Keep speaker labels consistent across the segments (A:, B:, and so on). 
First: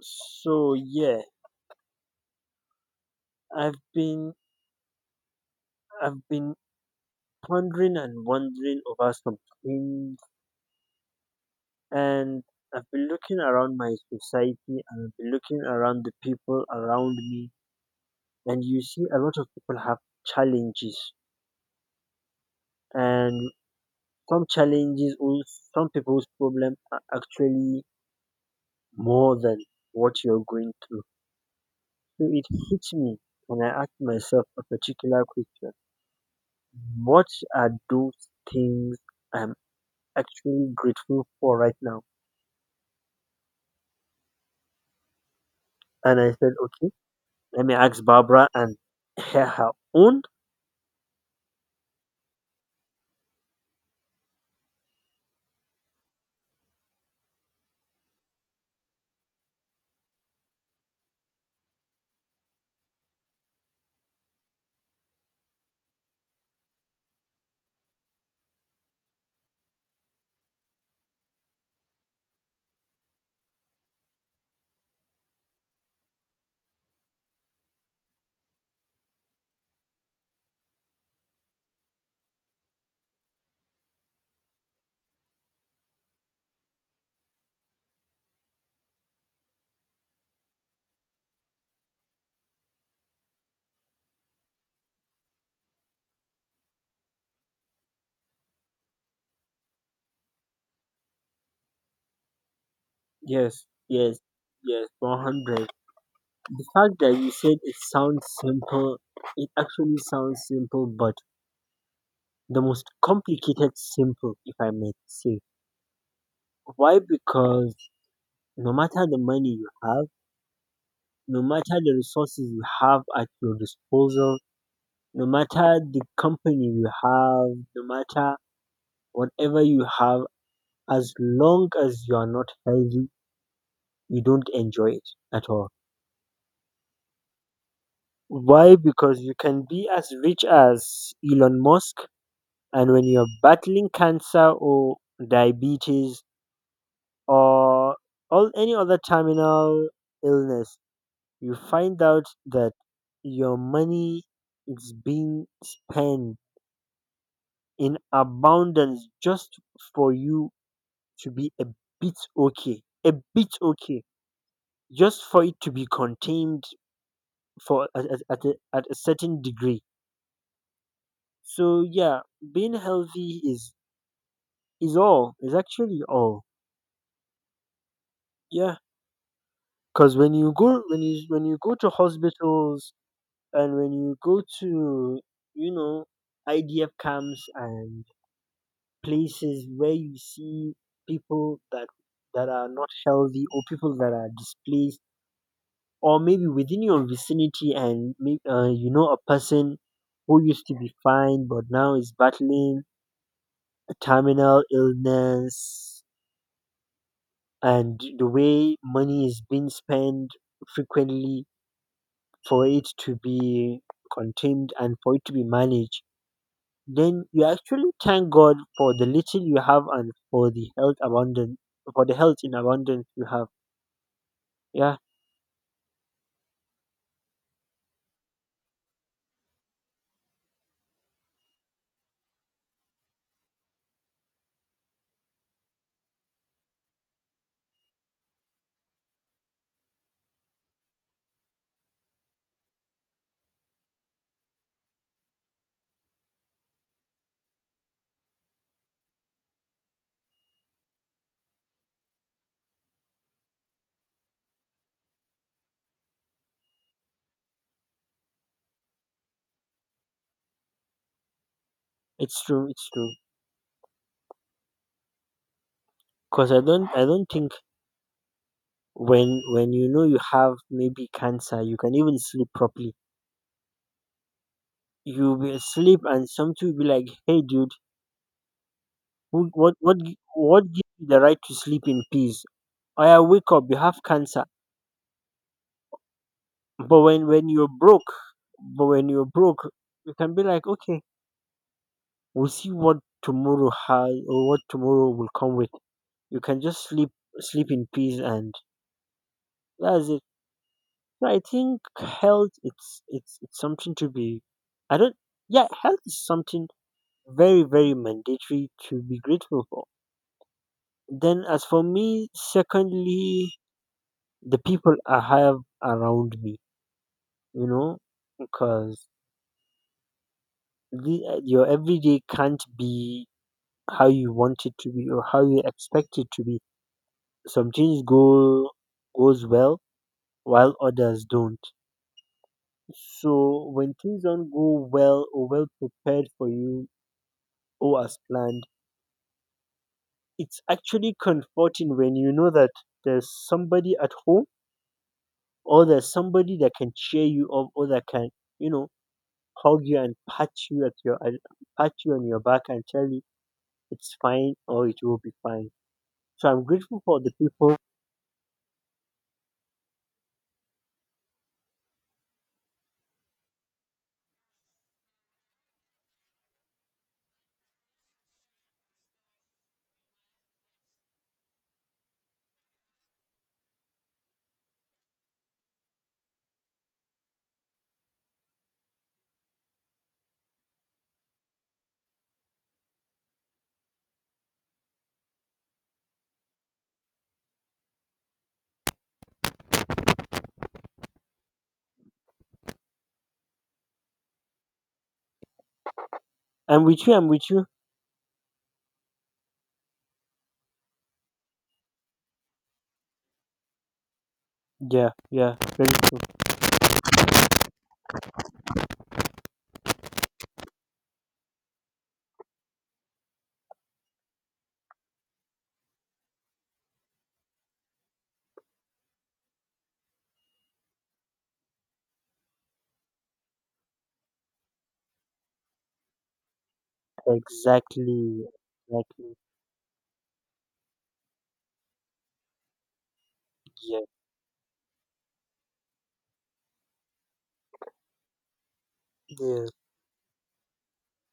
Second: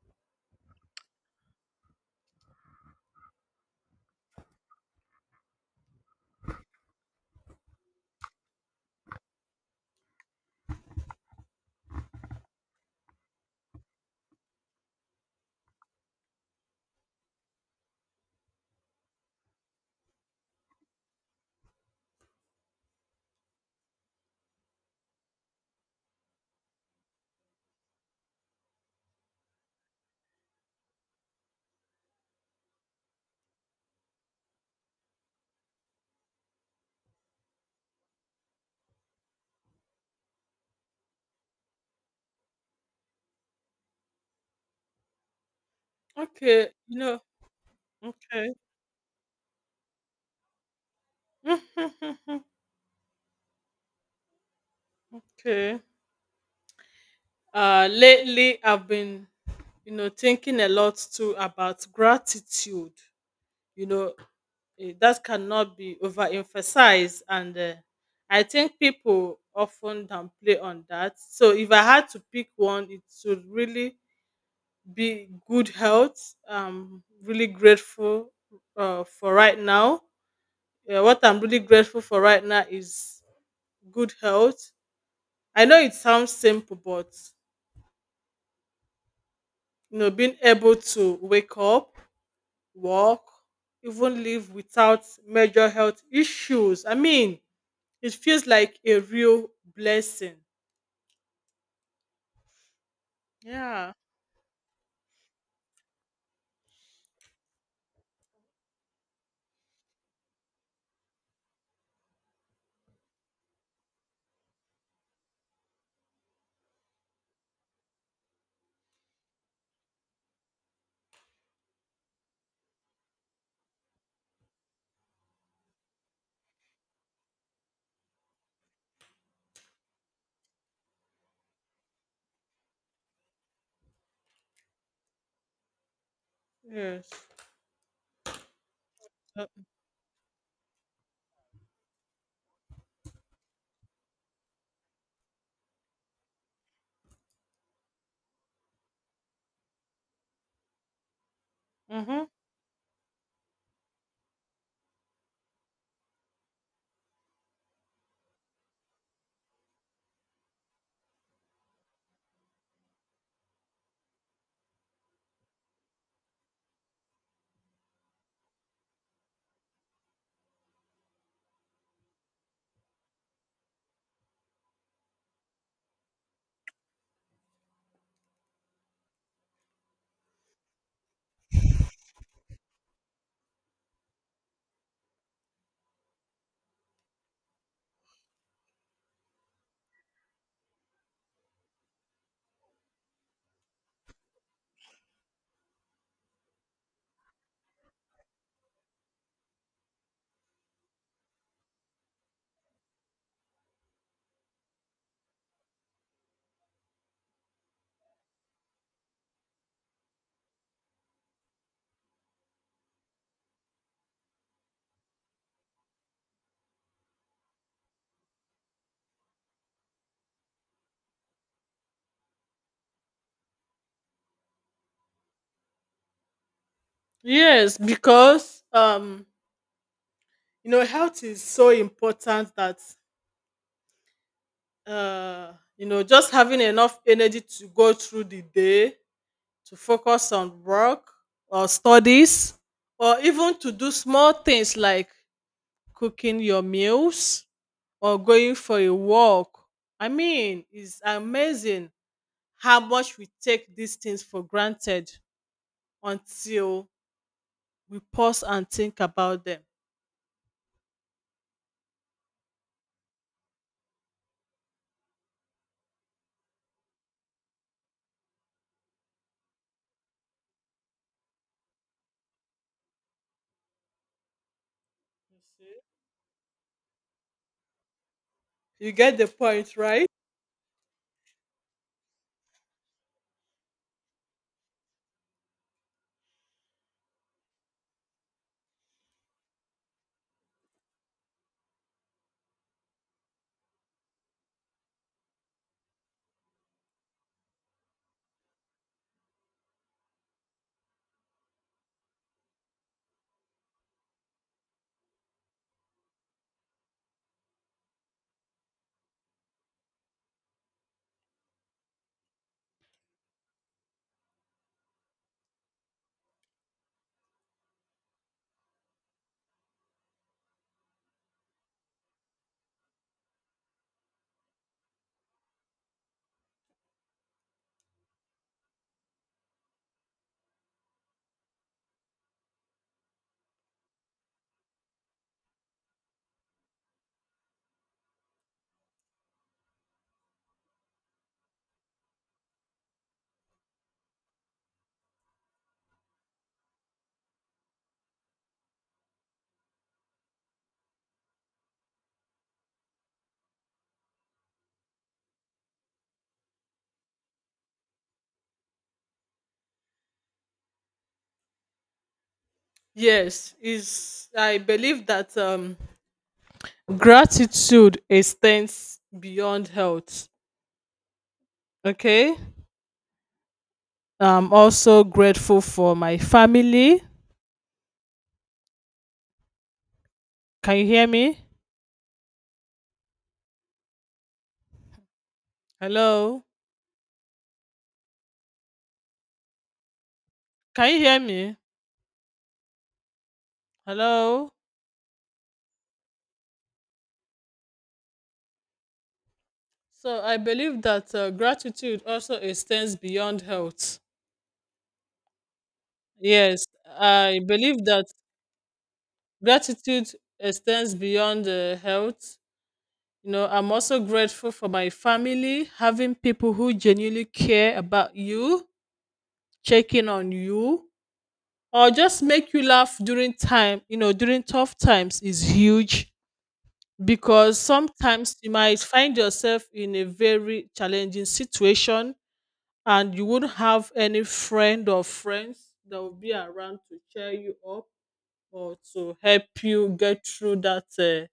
A: So yeah, I've been I've been pondering and wondering over some things, and I've been looking around my society and I've been looking around the people around me, and you see a lot of people have challenges, and some challenges, or some people's problem are actually more than what you're going through. So it hits me, and I ask myself a particular question: what are those things I'm actually grateful for right now. And I said,
B: Okay,
A: okay,
B: you know,
A: let me ask Barbara
B: okay.
A: and her own.
B: okay. Lately I've been, you know, thinking a lot too about gratitude. You know, that cannot be overemphasized, and I think people often downplay on that. So if I had to pick one, it should really be good health. I'm really grateful for right now. What I'm really grateful for right now is good health. I know it sounds simple, but you know, being able to wake up, walk, even live without major health issues. I mean, it feels like a real blessing.
A: Yes,
B: Yeah.
A: yes, yes, 100. The fact that you said it sounds simple, it actually sounds simple, but the most complicated simple, if I may say. Why? Because no matter the money you have, no matter the resources you have at your disposal, no matter the company you have, no matter whatever you have as long as you are not healthy, you don't enjoy it at all.
B: Yes.
A: Why? Because you
B: Uh,
A: can be as rich as Elon Musk, and when you're battling cancer or diabetes or all any other terminal illness, you find
B: mm-hmm.
A: out that your money is being spent in abundance just for you to be bit okay, a bit okay, just for it to be contained for at a certain degree. So yeah, being healthy is all is actually all. Yeah, because when you go to hospitals and when you go to, you know, idf camps and places where you see people that are not healthy or people that are displaced or maybe within your vicinity and you know, a person who used to be fine but now is battling terminal illness, and the way money is being spent frequently for it to be contained and for it to be managed, then you actually thank God for the little you have and for the health abundance for the health in abundance you have. Yeah,
B: Yes, because you know, health is so important that you know, just having enough energy to go through the day, to focus on work or studies, or even to do small things like cooking your meals or going for a walk. I mean, it's amazing how much we take these things for granted until we pause and think about them.
A: it's true, it's true. Because I don't think when you know you have maybe cancer, you can even sleep properly. You'll sleep and something will be like, "Hey dude,
B: You get the
A: Who,
B: point,
A: what,
B: right?
A: gi- what gives you the right to sleep in peace? I wake up, you have cancer." But when you're broke, but when you're broke, you can be like, okay, we'll see what tomorrow has or what tomorrow will come with. You can just sleep, sleep in peace, and that's it. So I think health, it's something to be. I don't. Yeah, health is something very, very mandatory to be grateful for. Then, as for me, secondly, the people I have around me, you know, because your everyday can't be how you want it to be or how you expect it to be. Some things go goes well while others don't. So when things don't go well or well prepared for you or as planned, it's actually comforting when you know that there's somebody at home or there's somebody that can cheer you up or that can, you know, hug you and pat you on your back and tell you it's fine or it will be fine. So I'm grateful for the people.
B: Yes, is I believe that gratitude extends beyond health. Okay, I'm also grateful for my family. Can you hear me? Hello, can you hear me? Hello.
A: I'm with you. I'm with you.
B: So I believe that gratitude also extends beyond health.
A: Yeah, yeah. Grateful.
B: Yes, I believe that gratitude extends beyond health. You know, I'm also grateful for my family, having people who genuinely care about you, checking on you, or just make you laugh during time, you know, during tough times is huge, because sometimes
A: Exactly.
B: you might find
A: Exactly.
B: yourself in a very challenging situation and you wouldn't have
A: Yeah.
B: any friend or friends that will be around to cheer you up or to help
A: Yeah.
B: you get through that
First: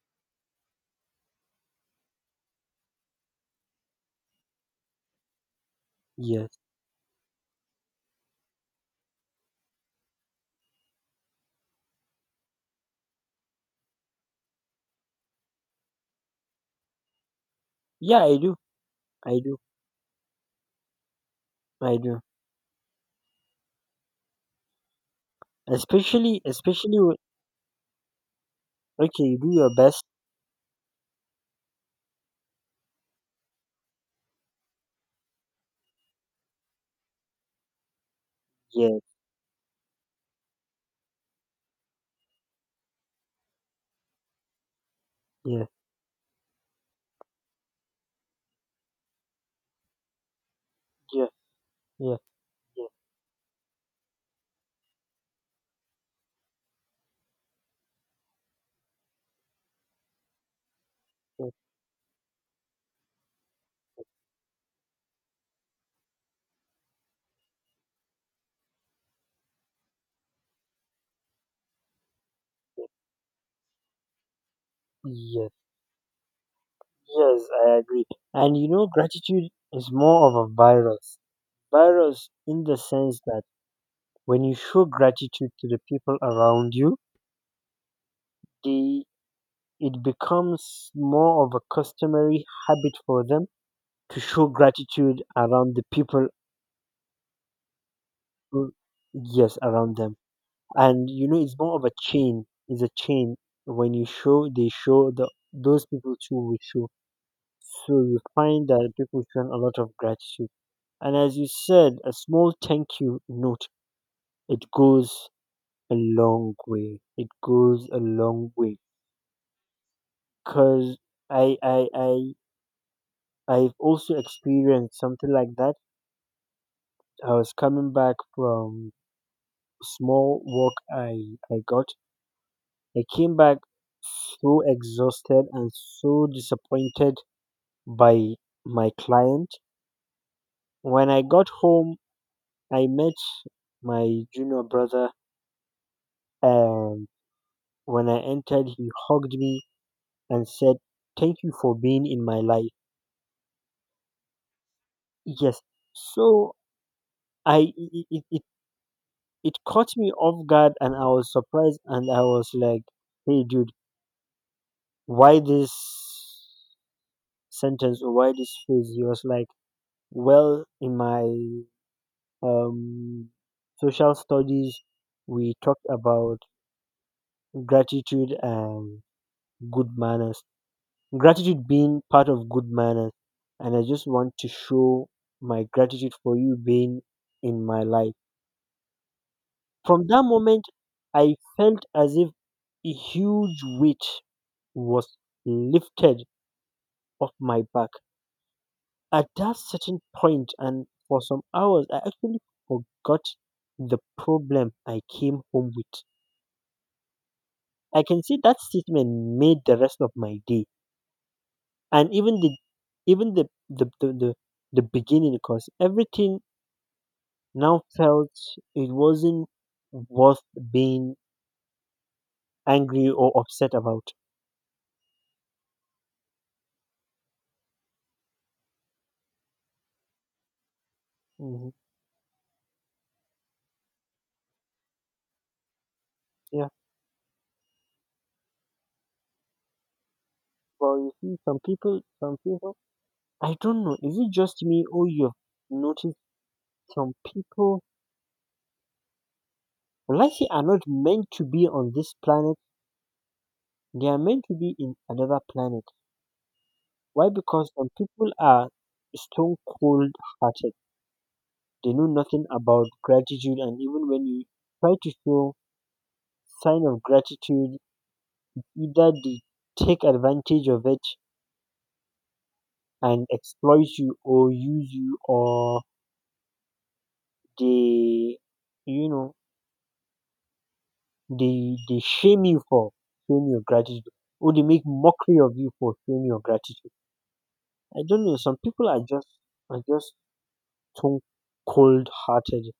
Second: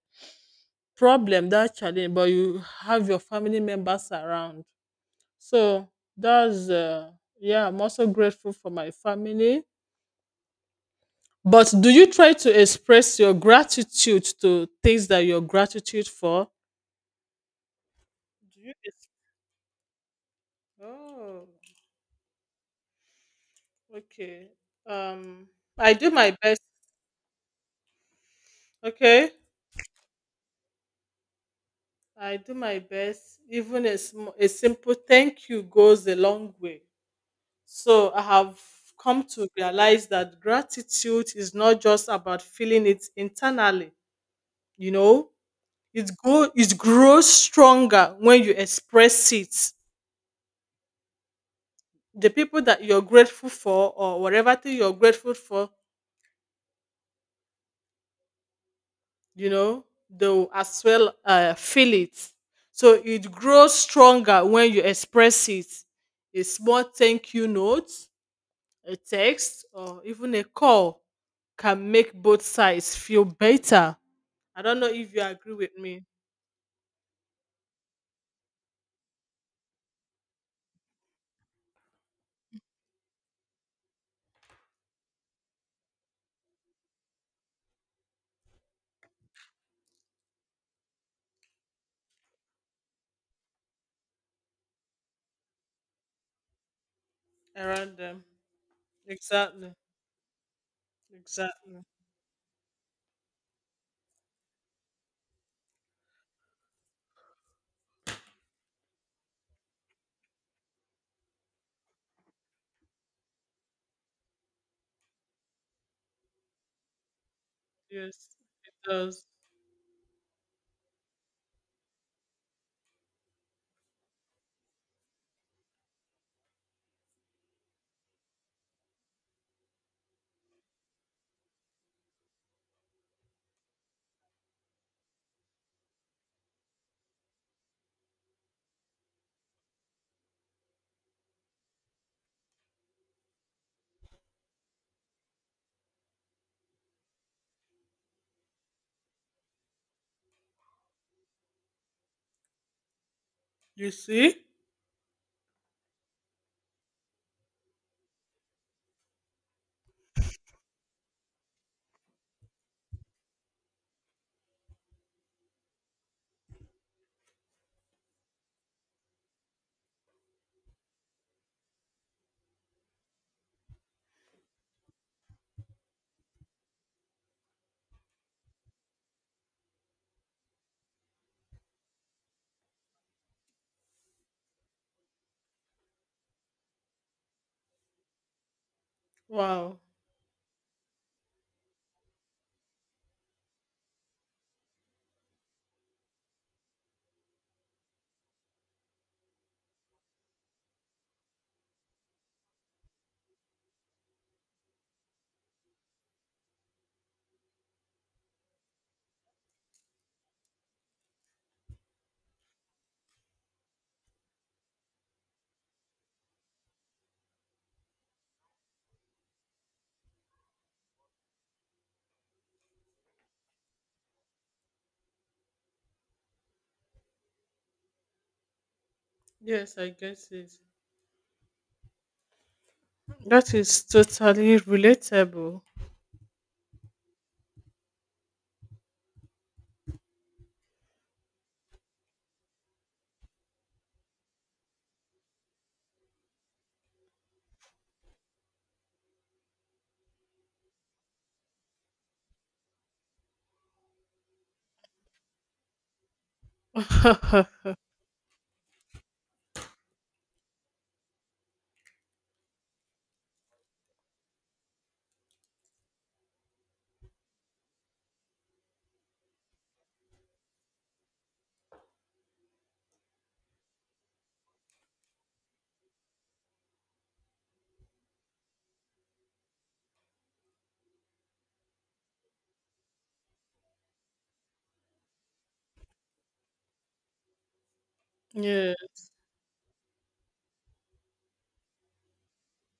B: problem, that challenge, but you have your family members around. So
A: Yes.
B: that's, yeah, I'm also grateful for my family. But do you try to express your gratitude to things that you're gratitude for?
A: Yeah. I do.
B: Do you?
A: I do.
B: Oh,
A: I do.
B: okay. Um, I do my
A: Especially.
B: best.
A: Especially. When, okay.
B: Okay.
A: You do your best.
B: I do my best. Even a, a simple thank you goes a long way. So I have
A: Yeah.
B: come to realize that gratitude is not just about feeling it internally, you know,
A: Yeah.
B: it grows stronger when you express it.
A: Yeah. Yeah.
B: The people that
A: Yeah.
B: you're grateful for, or whatever thing you're grateful for, you know, they'll as well
A: Yeah.
B: feel it. So it grows stronger when you express it. A small thank you note. A text or even a call can make both sides feel better. I don't know if you
A: Yes,
B: agree with me
A: yes, I agree. And you know, gratitude is more of a virus. Virus in the sense that when you show gratitude to the people around you, they, it becomes more of a customary habit for them to show gratitude around the people
B: around them.
A: who- yes,
B: Exactly.
A: around them. And you know, it's more
B: Exactly.
A: of a chain, when you show, they show, the those people too will show, so you find that people show a lot of gratitude. And as you said, a small thank you note, it goes a long way, it goes a
B: Yes,
A: long
B: it
A: way.
B: does.
A: Cause I I I I've also experienced something like that. I was coming back from small work I got. I came back so exhausted and so disappointed by my client. When I got home, I met my junior brother, and when I entered, he hugged me and said, "Thank you for being in my life."
B: You see?
A: Yes. So I it, it, it it caught me off guard and I was surprised and I was like, "Hey dude, why this sentence or why this phrase?" He was like, "Well, in my um, social studies, we talked about gratitude and good manners. Gratitude being part of good manners. And I just want to show my gratitude for you being in my life."
B: Wow.
A: From that moment, I felt as if a huge weight was lifted off my back at that certain point, and for some hours I actually forgot the problem I came home with. I can see that statement made the rest of my day and even the beginning, because everything now felt it wasn't worth being angry or upset about.
B: Yes, I guess it.
A: hmm
B: That is totally relatable.
A: Yeah. Well, you see, some people, I don't know, is it just me, or you've noticed some people, life are not meant to be on this planet. They are meant to be in another planet. Why? Because some people are stone cold hearted. They know nothing about gratitude, and even when you try to show sign of gratitude, either they take advantage of it and exploit you, or use you, or they, you know, they shame you for showing your gratitude, or they make mockery of you for showing your gratitude. I don't know. Some
B: Yeah.
A: people are just too cold hearted.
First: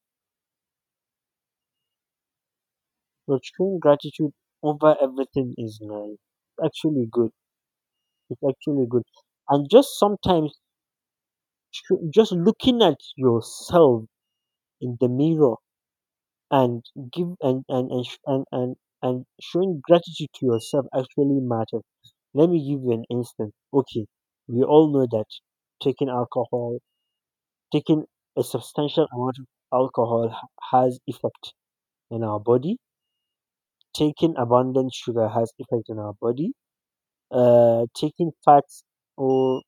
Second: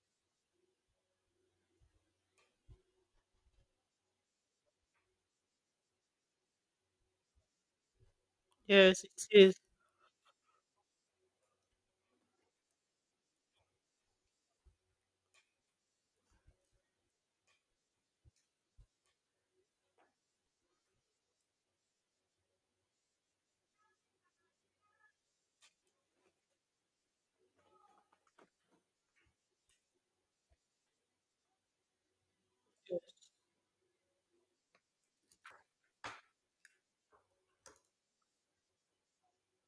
A: But showing gratitude over everything is nice. It's actually good. It's actually good.
B: Yes, it is.
A: And just sometimes, just looking at yourself in the mirror and give and sh- and showing gratitude to yourself actually matters. Let me give you an instance. Okay, we all know that taking alcohol, taking a substantial amount of alcohol has effect in our body. Taking abundant sugar has effect on our body. Taking fats or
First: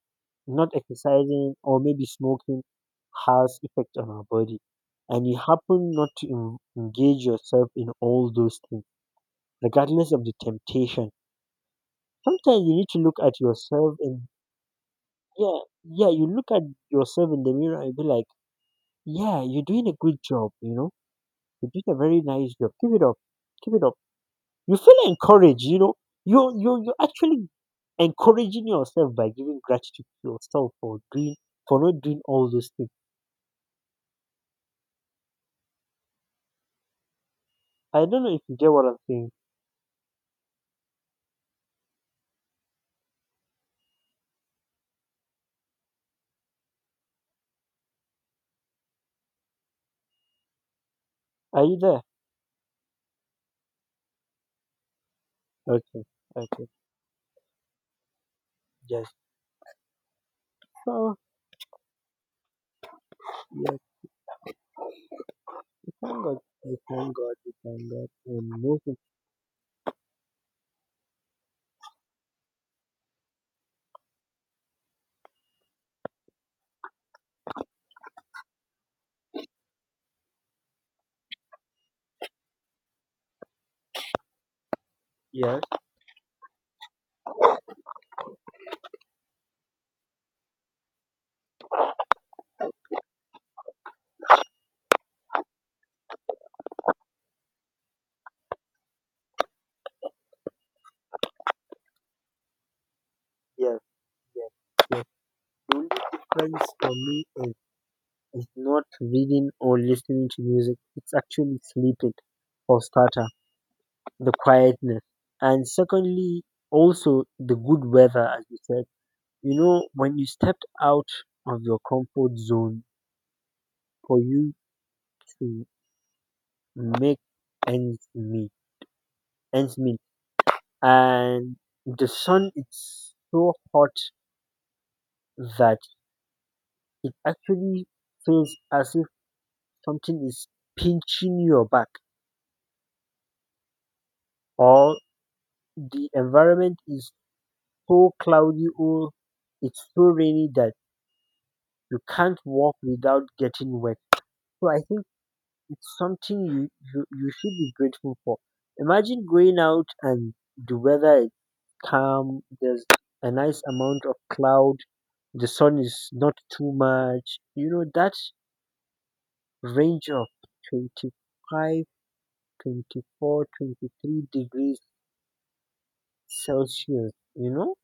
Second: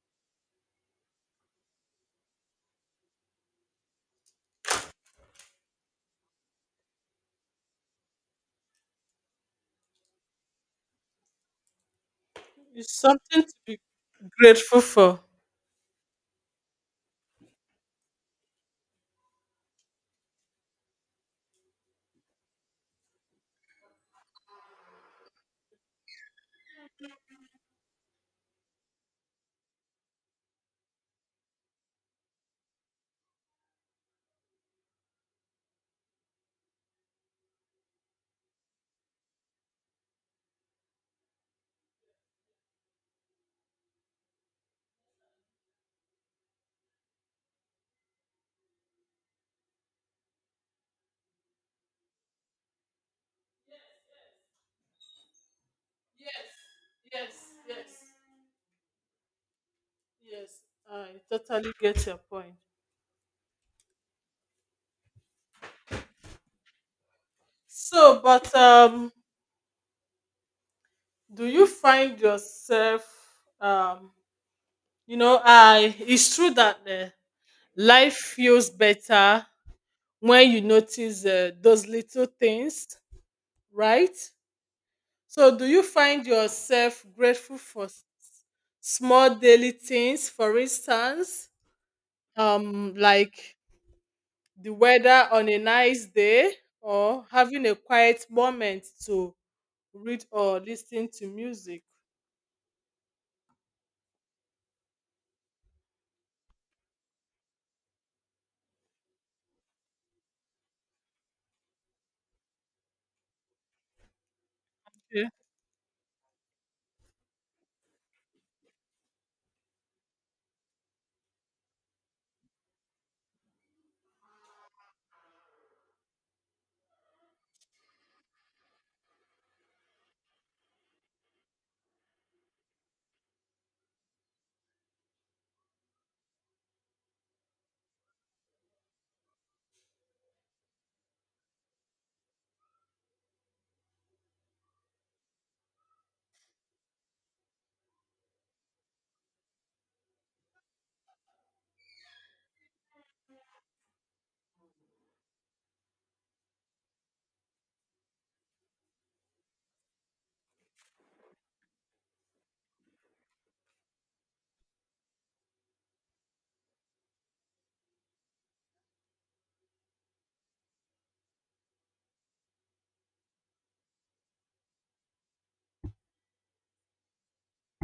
A: not exercising or maybe smoking has effect on our body. And you happen not to engage yourself in all those things, regardless of the temptation. Sometimes you need
B: It's
A: to look at
B: something to be
A: yourself and
B: grateful for.
A: yeah, yeah, you look at yourself in the mirror and be like, yeah, you're doing a good job, you know, you're doing a very nice job. Keep it up, keep it up, you feel encouraged, you know, you're actually encouraging yourself by giving gratitude to yourself for doing for not doing all those things. I don't know if you get what I'm saying. Are you there? Okay.
B: Yes,
A: Okay.
B: yes, yes,
A: Yes.
B: yes.
A: So
B: I totally get your point.
A: yes, thank God, we thank God,
B: So,
A: and
B: but
A: most of,
B: do you find yourself um you know I it's true that life feels better when you notice those little things, right? So
A: yes,
B: do you find yourself grateful for small daily things, for instance, like the weather on a nice day or having a quiet moment to read or listen to music?
A: yes, yes, yes. The only difference for me is not reading or listening to music, it's actually sleeping. For starter, the quietness,
B: Yeah.
A: and secondly, also the good weather, as you said. You know, when you stepped out of your comfort zone for you to make ends meet, ends meet, and the sun is so hot that it actually feels as if something is pinching your back, or the environment is so cloudy or it's so rainy that you can't walk without getting wet. So I think it's something you should be grateful for. Imagine going out and the weather is calm. There's a nice amount of cloud. The sun is not too much. You know that range of 25, 24, 23 degrees Celsius. You know,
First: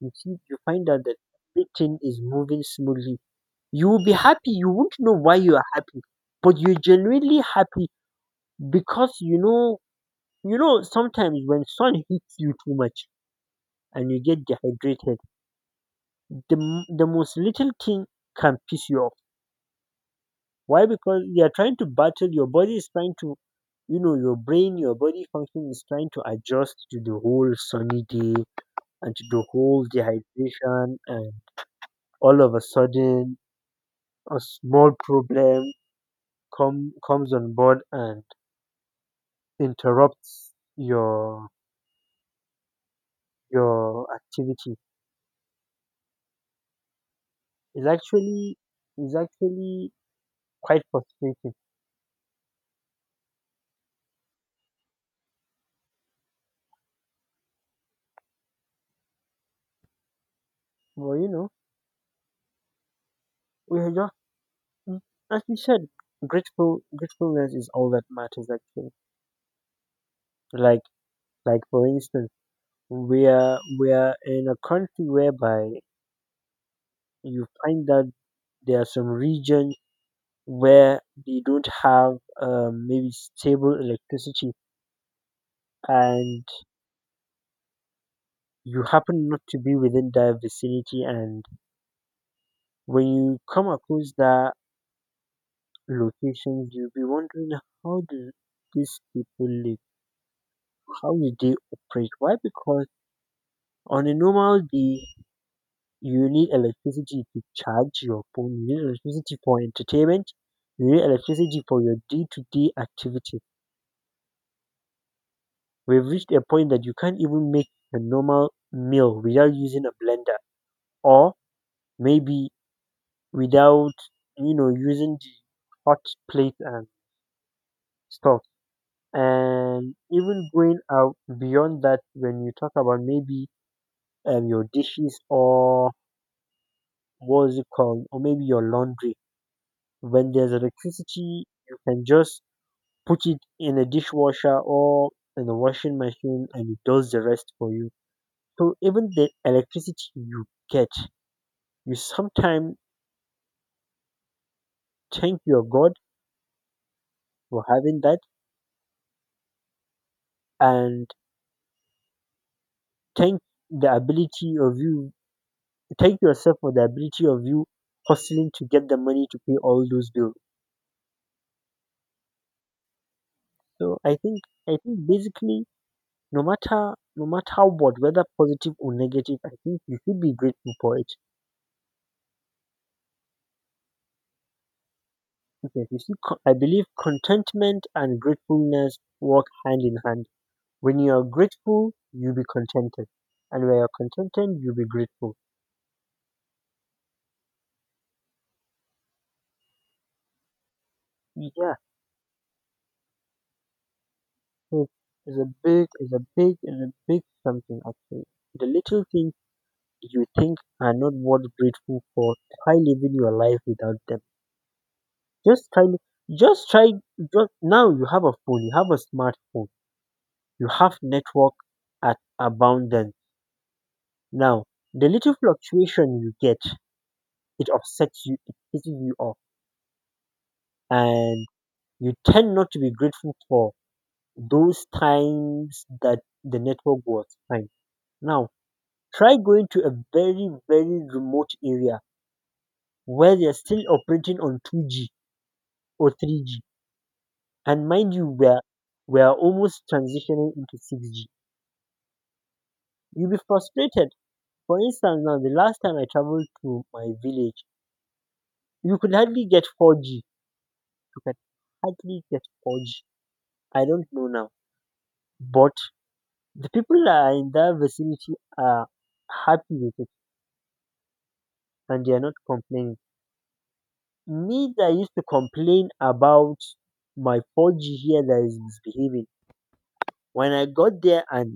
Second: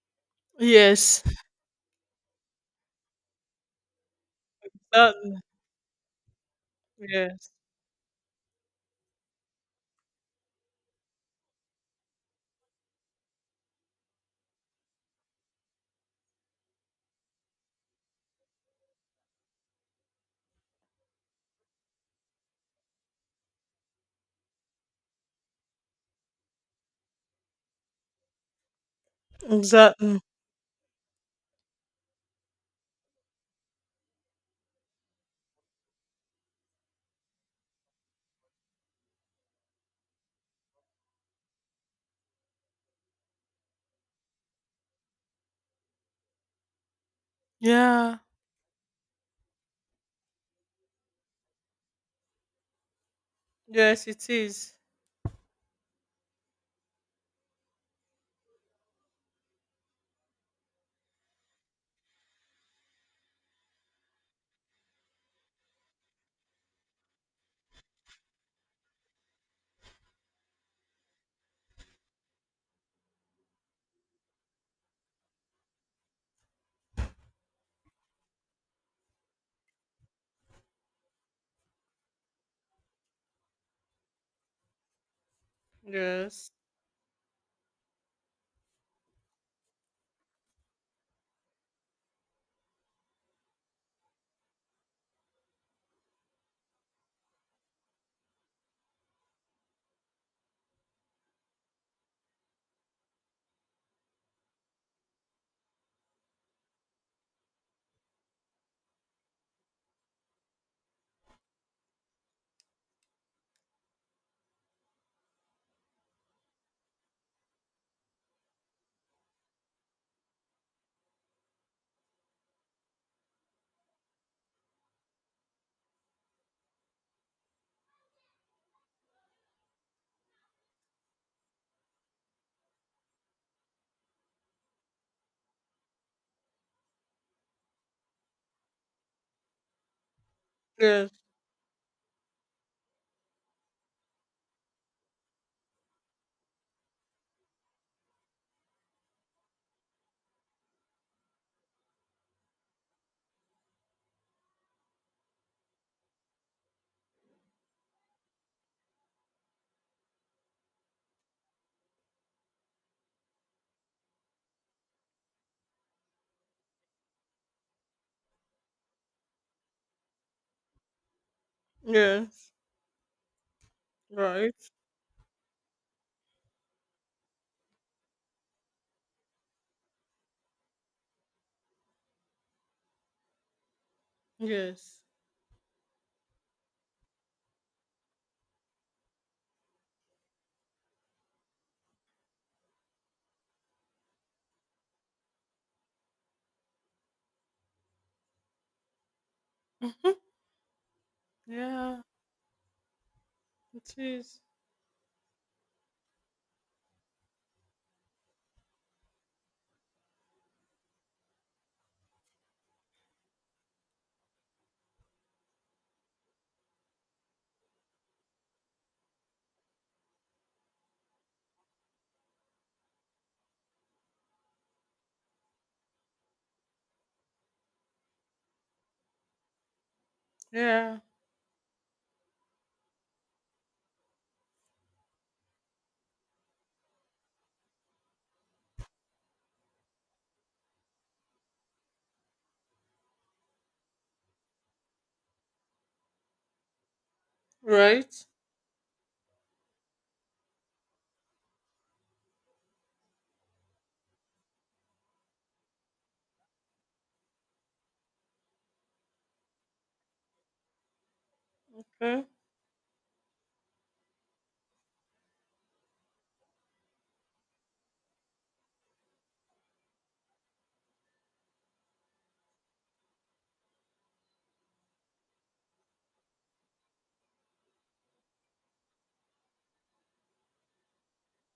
A: you see, you find out that
B: Yes
A: everything is moving smoothly. You will be happy. You won't know
B: that,
A: why you are happy, but you're genuinely
B: yes.
A: happy because you know, you know, sometimes when sun hits you too much and you get dehydrated, the, the most little thing can piss you off. Why? Because you are trying to battle, your body is trying to, you know, your brain, your body function is trying to adjust to the whole sunny day and to the whole
B: Exactly.
A: dehydration, and all of a sudden, a small problem comes on board and interrupts your your activity. It's
B: Yeah.
A: actually is actually quite frustrating.
B: Yes, it is.
A: But you know, we are just, mm, as you said, grateful. Gratefulness is all that matters, actually. Like, like for instance, we are in a country whereby you find that there are some regions where they don't have maybe stable electricity, and
B: Yes.
A: you happen not to be within that vicinity, and when you come across that location, you'll be wondering, how do these people live, how did they operate? Why? Because on a normal day, you need electricity to charge your phone, you need electricity for entertainment, you need electricity for your day to day activity. We've reached a point that you can't even make a normal meal without using a blender or maybe without, using the hot plate and stuff. And even going out beyond that, when you talk about maybe your dishes or what is it called, or maybe your laundry. When there's
B: Yes.
A: electricity, you can just put it in a dishwasher or in a washing machine and it does the rest for you. So even the electricity you get, you sometimes thank your God for having that and thank the ability of you, thank yourself for the ability of you hustling to get the money to pay all those bills.
B: Yes.
A: So
B: Right.
A: I think basically no matter what, whether positive or negative, I think you should be grateful for it.
B: Yes.
A: Because you see, I believe contentment and gratefulness work hand in hand. When you are grateful, you'll be contented, and when you're contented, you'll be grateful.
B: Mhm.
A: Yeah,
B: Yeah. It is.
A: so it's a big something actually. The little things you think are not worth grateful for, try living your life without them. Just try, just try. Just now you have a phone, you have a smartphone, you have network at abundance. Now, the little fluctuation you get, it upsets you, it pisses you off,
B: Yeah.
A: and you tend not to be grateful for those times that the network was fine. Now, try going to a very, very remote area where they're still operating on 2G or 3G. And
B: Right.
A: mind you, we're almost transitioning into 6G. You'll be frustrated. For instance, now the last time I traveled to my village, you could hardly get 4G. You can
B: Okay.
A: hardly get 4G. I don't know now. But the people that are in that vicinity are happy with it and they are not complaining. Me that used to complain about my 4G here that is misbehaving. When I got there and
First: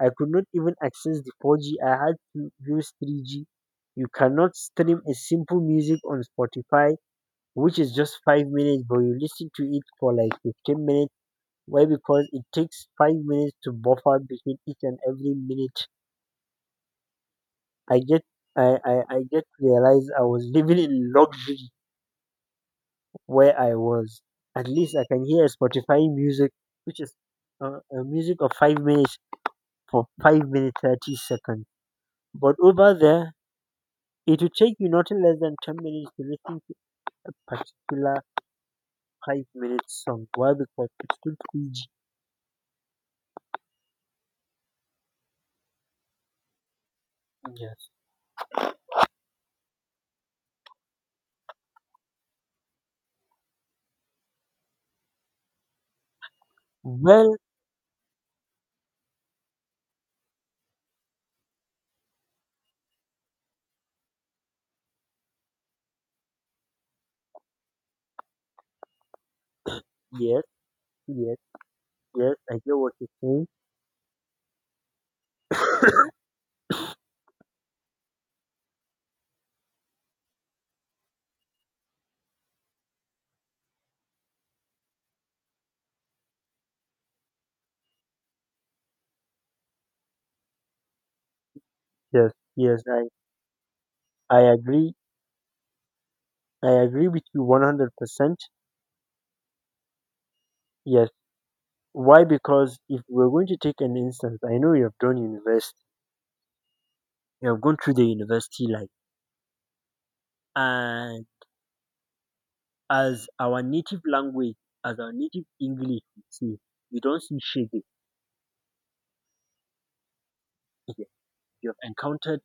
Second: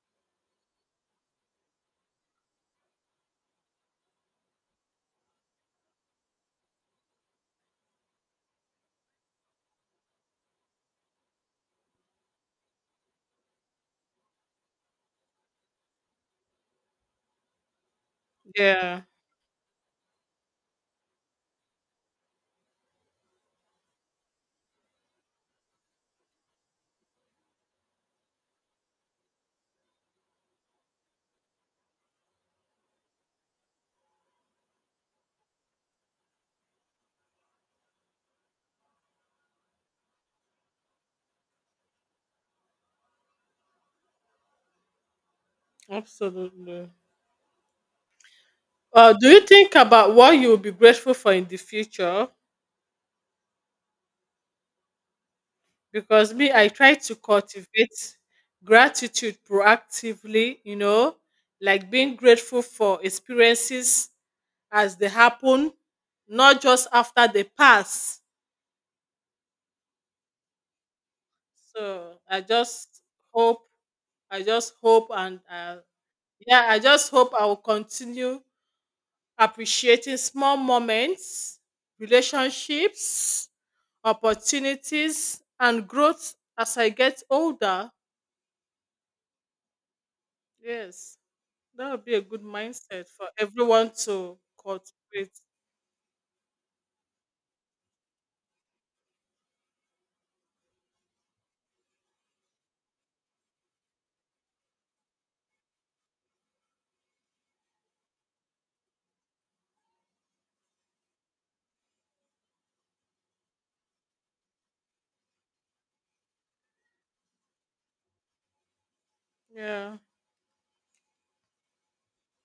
A: I could not even access the 4G, I had to use 3G. You cannot stream a simple music on Spotify, which is just 5 minutes, but you listen to it for like 15 minutes. Why? Because it takes 5 minutes to buffer between each and every minute. I get I,
B: Yeah.
A: I, I get to realize I was living in luxury where I was. At least I can hear Spotify music, which is a music of 5 minutes for 5 minutes 30 seconds. But over there, it will take you nothing less than 10 minutes to listen to a particular 5 minute song. Why? Because it's still 3G.
B: Absolutely.
A: Yes.
B: Do you think about what you will be grateful for in the future? Because me, I try to
A: Well,
B: cultivate gratitude proactively. You know, like being grateful for experiences as they happen, not just after they pass.
A: yes, yes,
B: So
A: yes.
B: I
A: I get what
B: just
A: you're saying.
B: hope, I just hope, and yeah, I just hope I will continue appreciating small moments, relationships, opportunities, and growth as I get older. Yes, that would be a
A: Yes,
B: good
A: yes,
B: mindset
A: I,
B: for everyone to
A: I agree.
B: cultivate.
A: I agree with you 100%. Yes. Why? Because if we're going to take an instance, I know you have done university, you have gone through the university life, and as our native language, as our native English, you see, you don't see shading
B: Yeah,
A: here. You have encountered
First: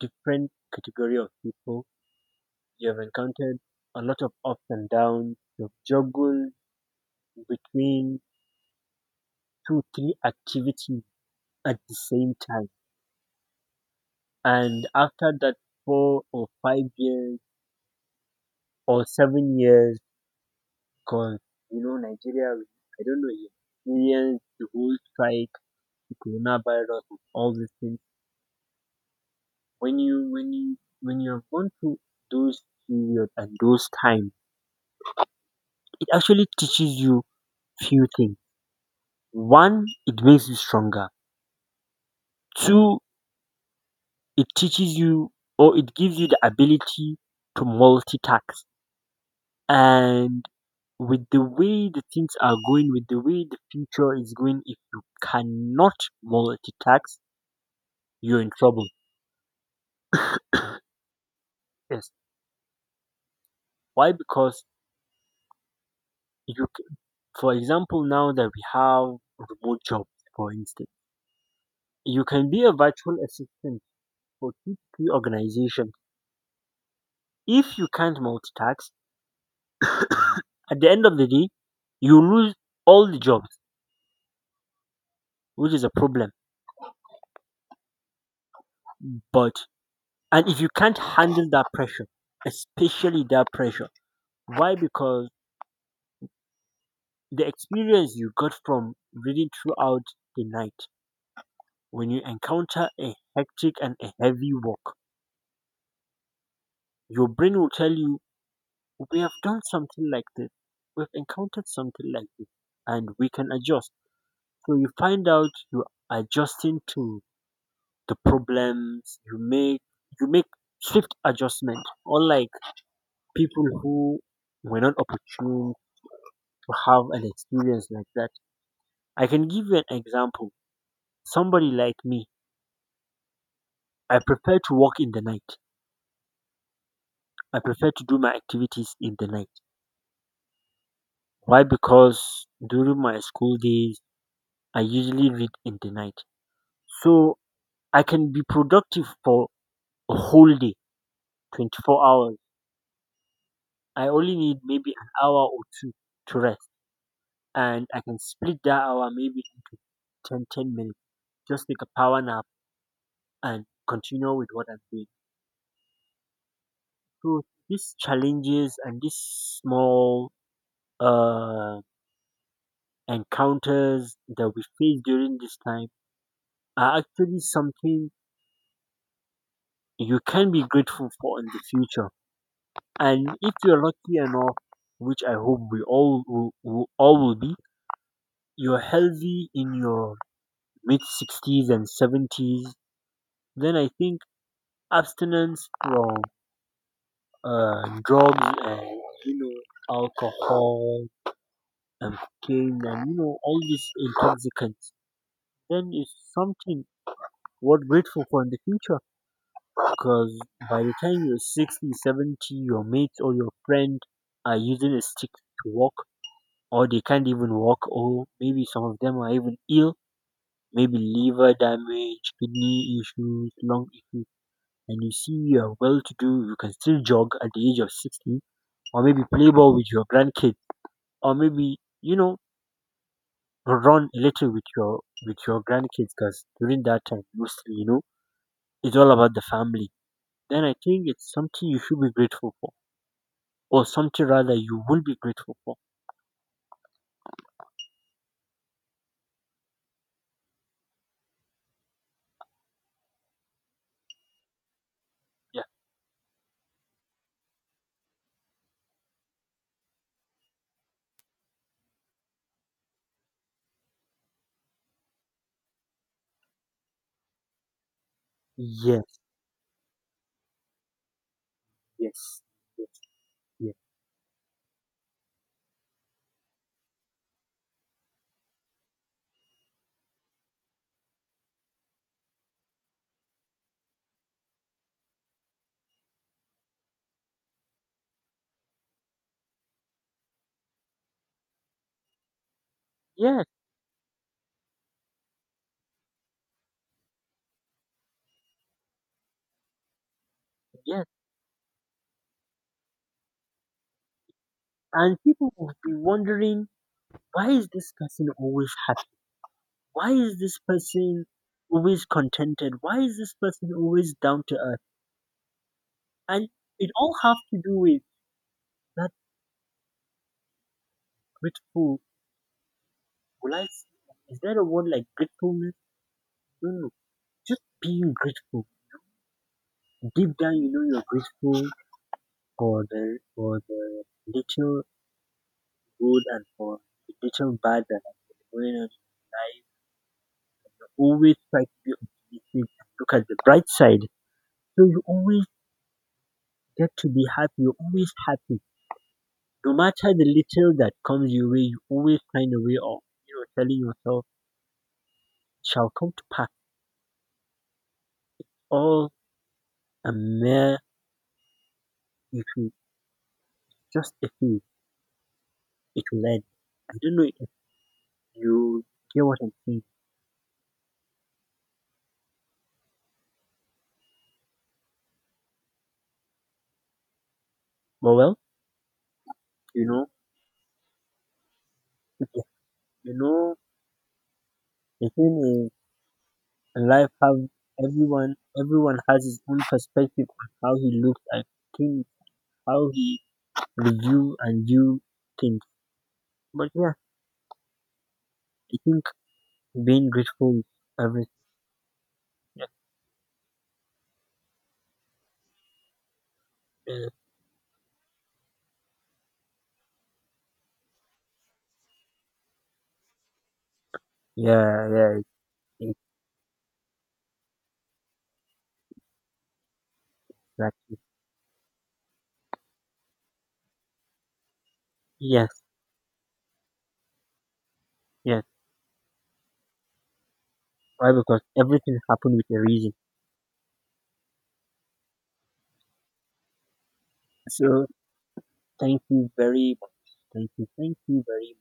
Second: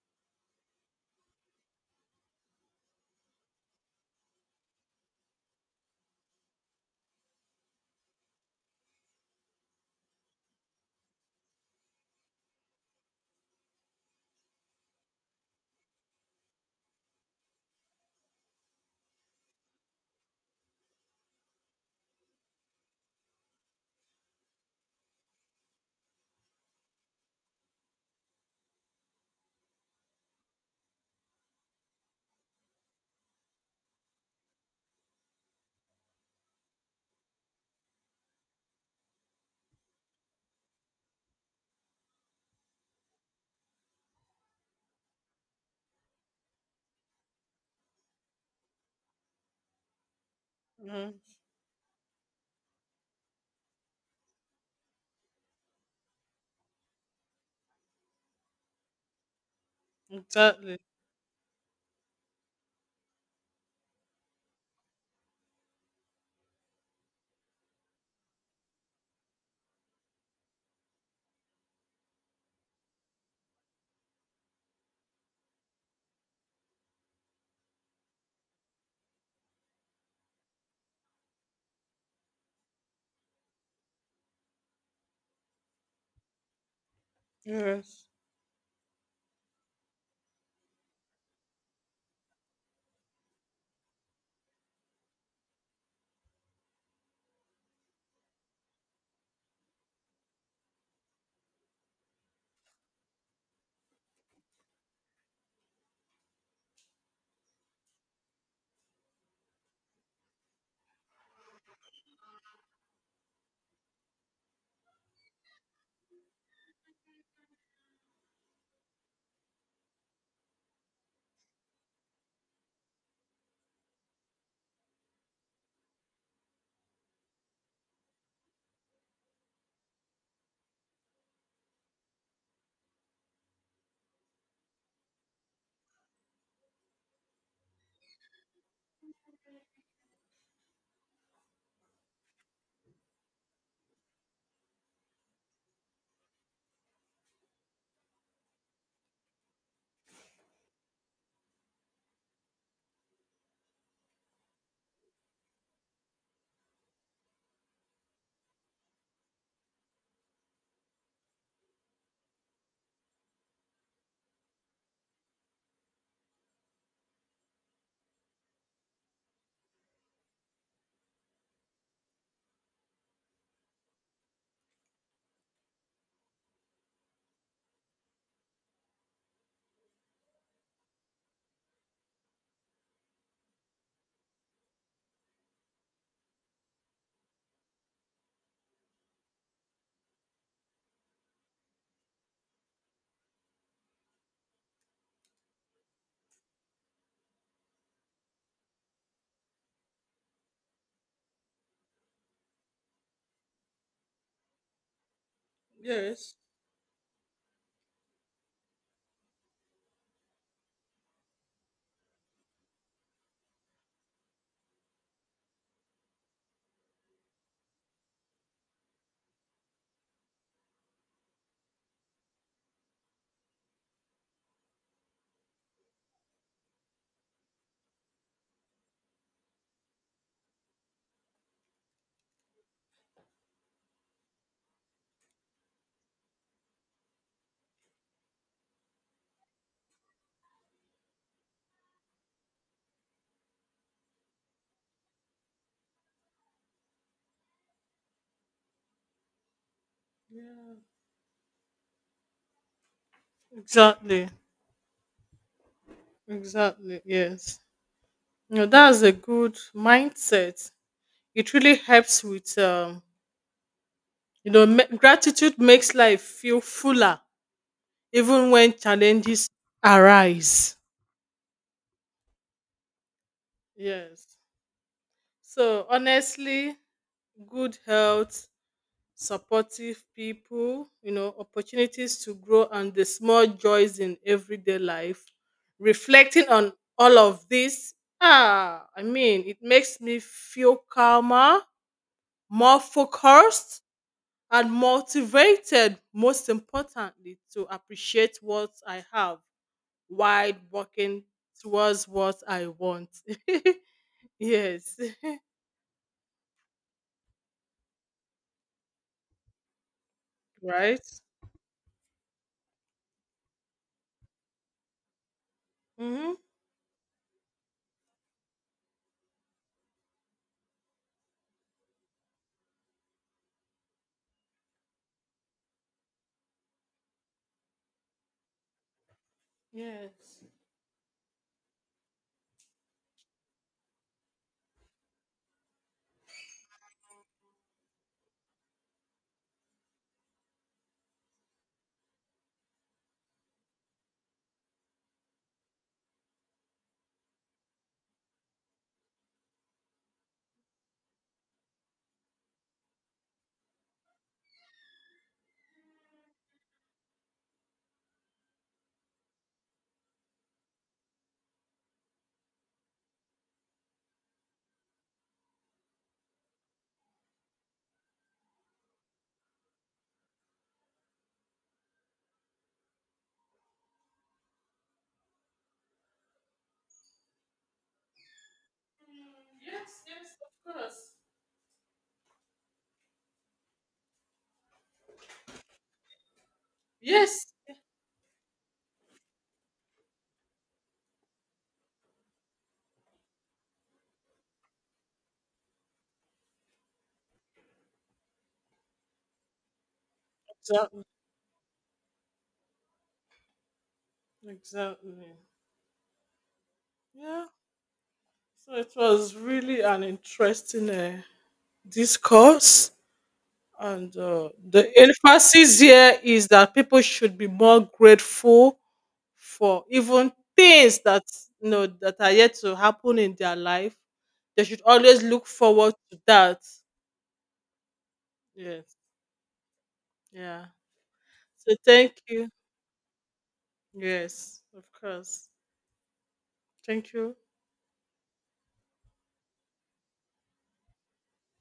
A: different category of people. You have encountered a lot of ups and downs. You have juggled between two, three activities at the same time and after that 4 or 5 years or 7 years because you know Nigeria, I don't know, you experienced the whole strike, the coronavirus and all these things. When you have gone through those period and those times, it actually teaches you few things. One, it makes you stronger. Two, it teaches you or it gives you the ability to multitask. And
B: mhm,
A: with the way the things are going, with the way the future is going, if you cannot multitask, you're in trouble.
B: exactly.
A: Yes. Why? Because you, c- for example, now that we have remote jobs, for instance, you can be a virtual assistant for two, three organizations. If you can't multitask, at the end of the day, you lose all the jobs, which is a problem.
B: Yes,
A: But and if you can't handle that pressure, especially that pressure, why? Because the experience you got from reading throughout the night, when you encounter a hectic and a heavy walk, your brain will tell you, we have done something like this, we've encountered something like this, and we can adjust. So you find out you're adjusting to the problems, you make swift adjustment, unlike people who were not opportune to have an experience like that. I can give you an example. Somebody like me, I prefer to work in the night. I prefer to do my activities in the night. Why? Because during my school days, I usually read in the night. So I can be productive for a whole day, 24 hours. I only need maybe an hour or two to rest. And I can split that hour maybe into 10, 10 minutes. Just take a power nap and continue with what I'm doing. So these challenges and these small uh encounters that we face during this time are actually something you can be grateful for in the future. And if you're lucky enough, which I hope we all will be, you're healthy in your mid 60s and 70s, then I think abstinence from drugs and you know alcohol and cocaine and you know all these intoxicants, then is
B: yes,
A: something worth grateful for in the future. Because by the time you're 60, 70, your mates or your friend are using a stick to walk, or they can't even walk, or maybe some of them are even ill, maybe liver damage, kidney issues, lung issues. And you see, you are well to do, you can still jog at the age of 60, or maybe play ball with your grandkids, or maybe, you know, run a little with your grandkids because during that time mostly you know it's all about the family, then I think it's something you should be grateful for or something rather you will be grateful for.
B: exactly,
A: Yeah.
B: exactly. Yes, no, that's a good mindset. It really helps with, you know, gratitude makes life feel fuller even when
A: Yes,
B: challenges arise.
A: yes, yes, yes,
B: Yes. So honestly, good health, supportive people, you know, opportunities to grow, and the small joys in everyday life. Reflecting on all of this, ah, I mean, it makes me feel calmer, more
A: yes,
B: focused, and motivated, most importantly, to appreciate what I have while
A: yes.
B: working towards what I want. Yes.
A: And people will be wondering, why is this person always happy? Why is this
B: Right?
A: person always contented? Why is this person always down to earth?
B: Mm-hmm.
A: And it all has to do with that grateful. Will I? s- Is there a word like gratefulness? No, no. Just being grateful. Deep
B: Yes.
A: down, you know you're grateful for the little good and for the little bad that I'm going on in life, always try to be optimistic and look at the bright side. So you always get to be happy. You're always happy. No matter the little that comes your way, you always find a way of, telling yourself, it shall come to pass. All a mere if you just a few, it will end. I don't know if you hear what I'm saying. But well,
B: Mm,
A: you
B: yes,
A: know,
B: yes, of course.
A: if you you know, the thing is. And life have
B: Yes.
A: everyone everyone has his own perspective on how he looks at things, how he review and view things. But yeah, I think being grateful is
B: Exactly.
A: everything. Yes,
B: Exactly.
A: uh,
B: Yeah. So it was really an interesting discourse. And
A: yeah,
B: the
A: yeah,
B: emphasis
A: ex-
B: here is that people should be more grateful for even
A: exactly.
B: things that you know that are yet to happen in their life. They should always look
A: Yes,
B: forward to that.
A: yes.
B: Yes. Yeah.
A: Why? Because
B: So
A: everything
B: thank
A: happened
B: you.
A: with a reason.
B: Yes, of course. Thank you.
A: So thank you very much. Thank you very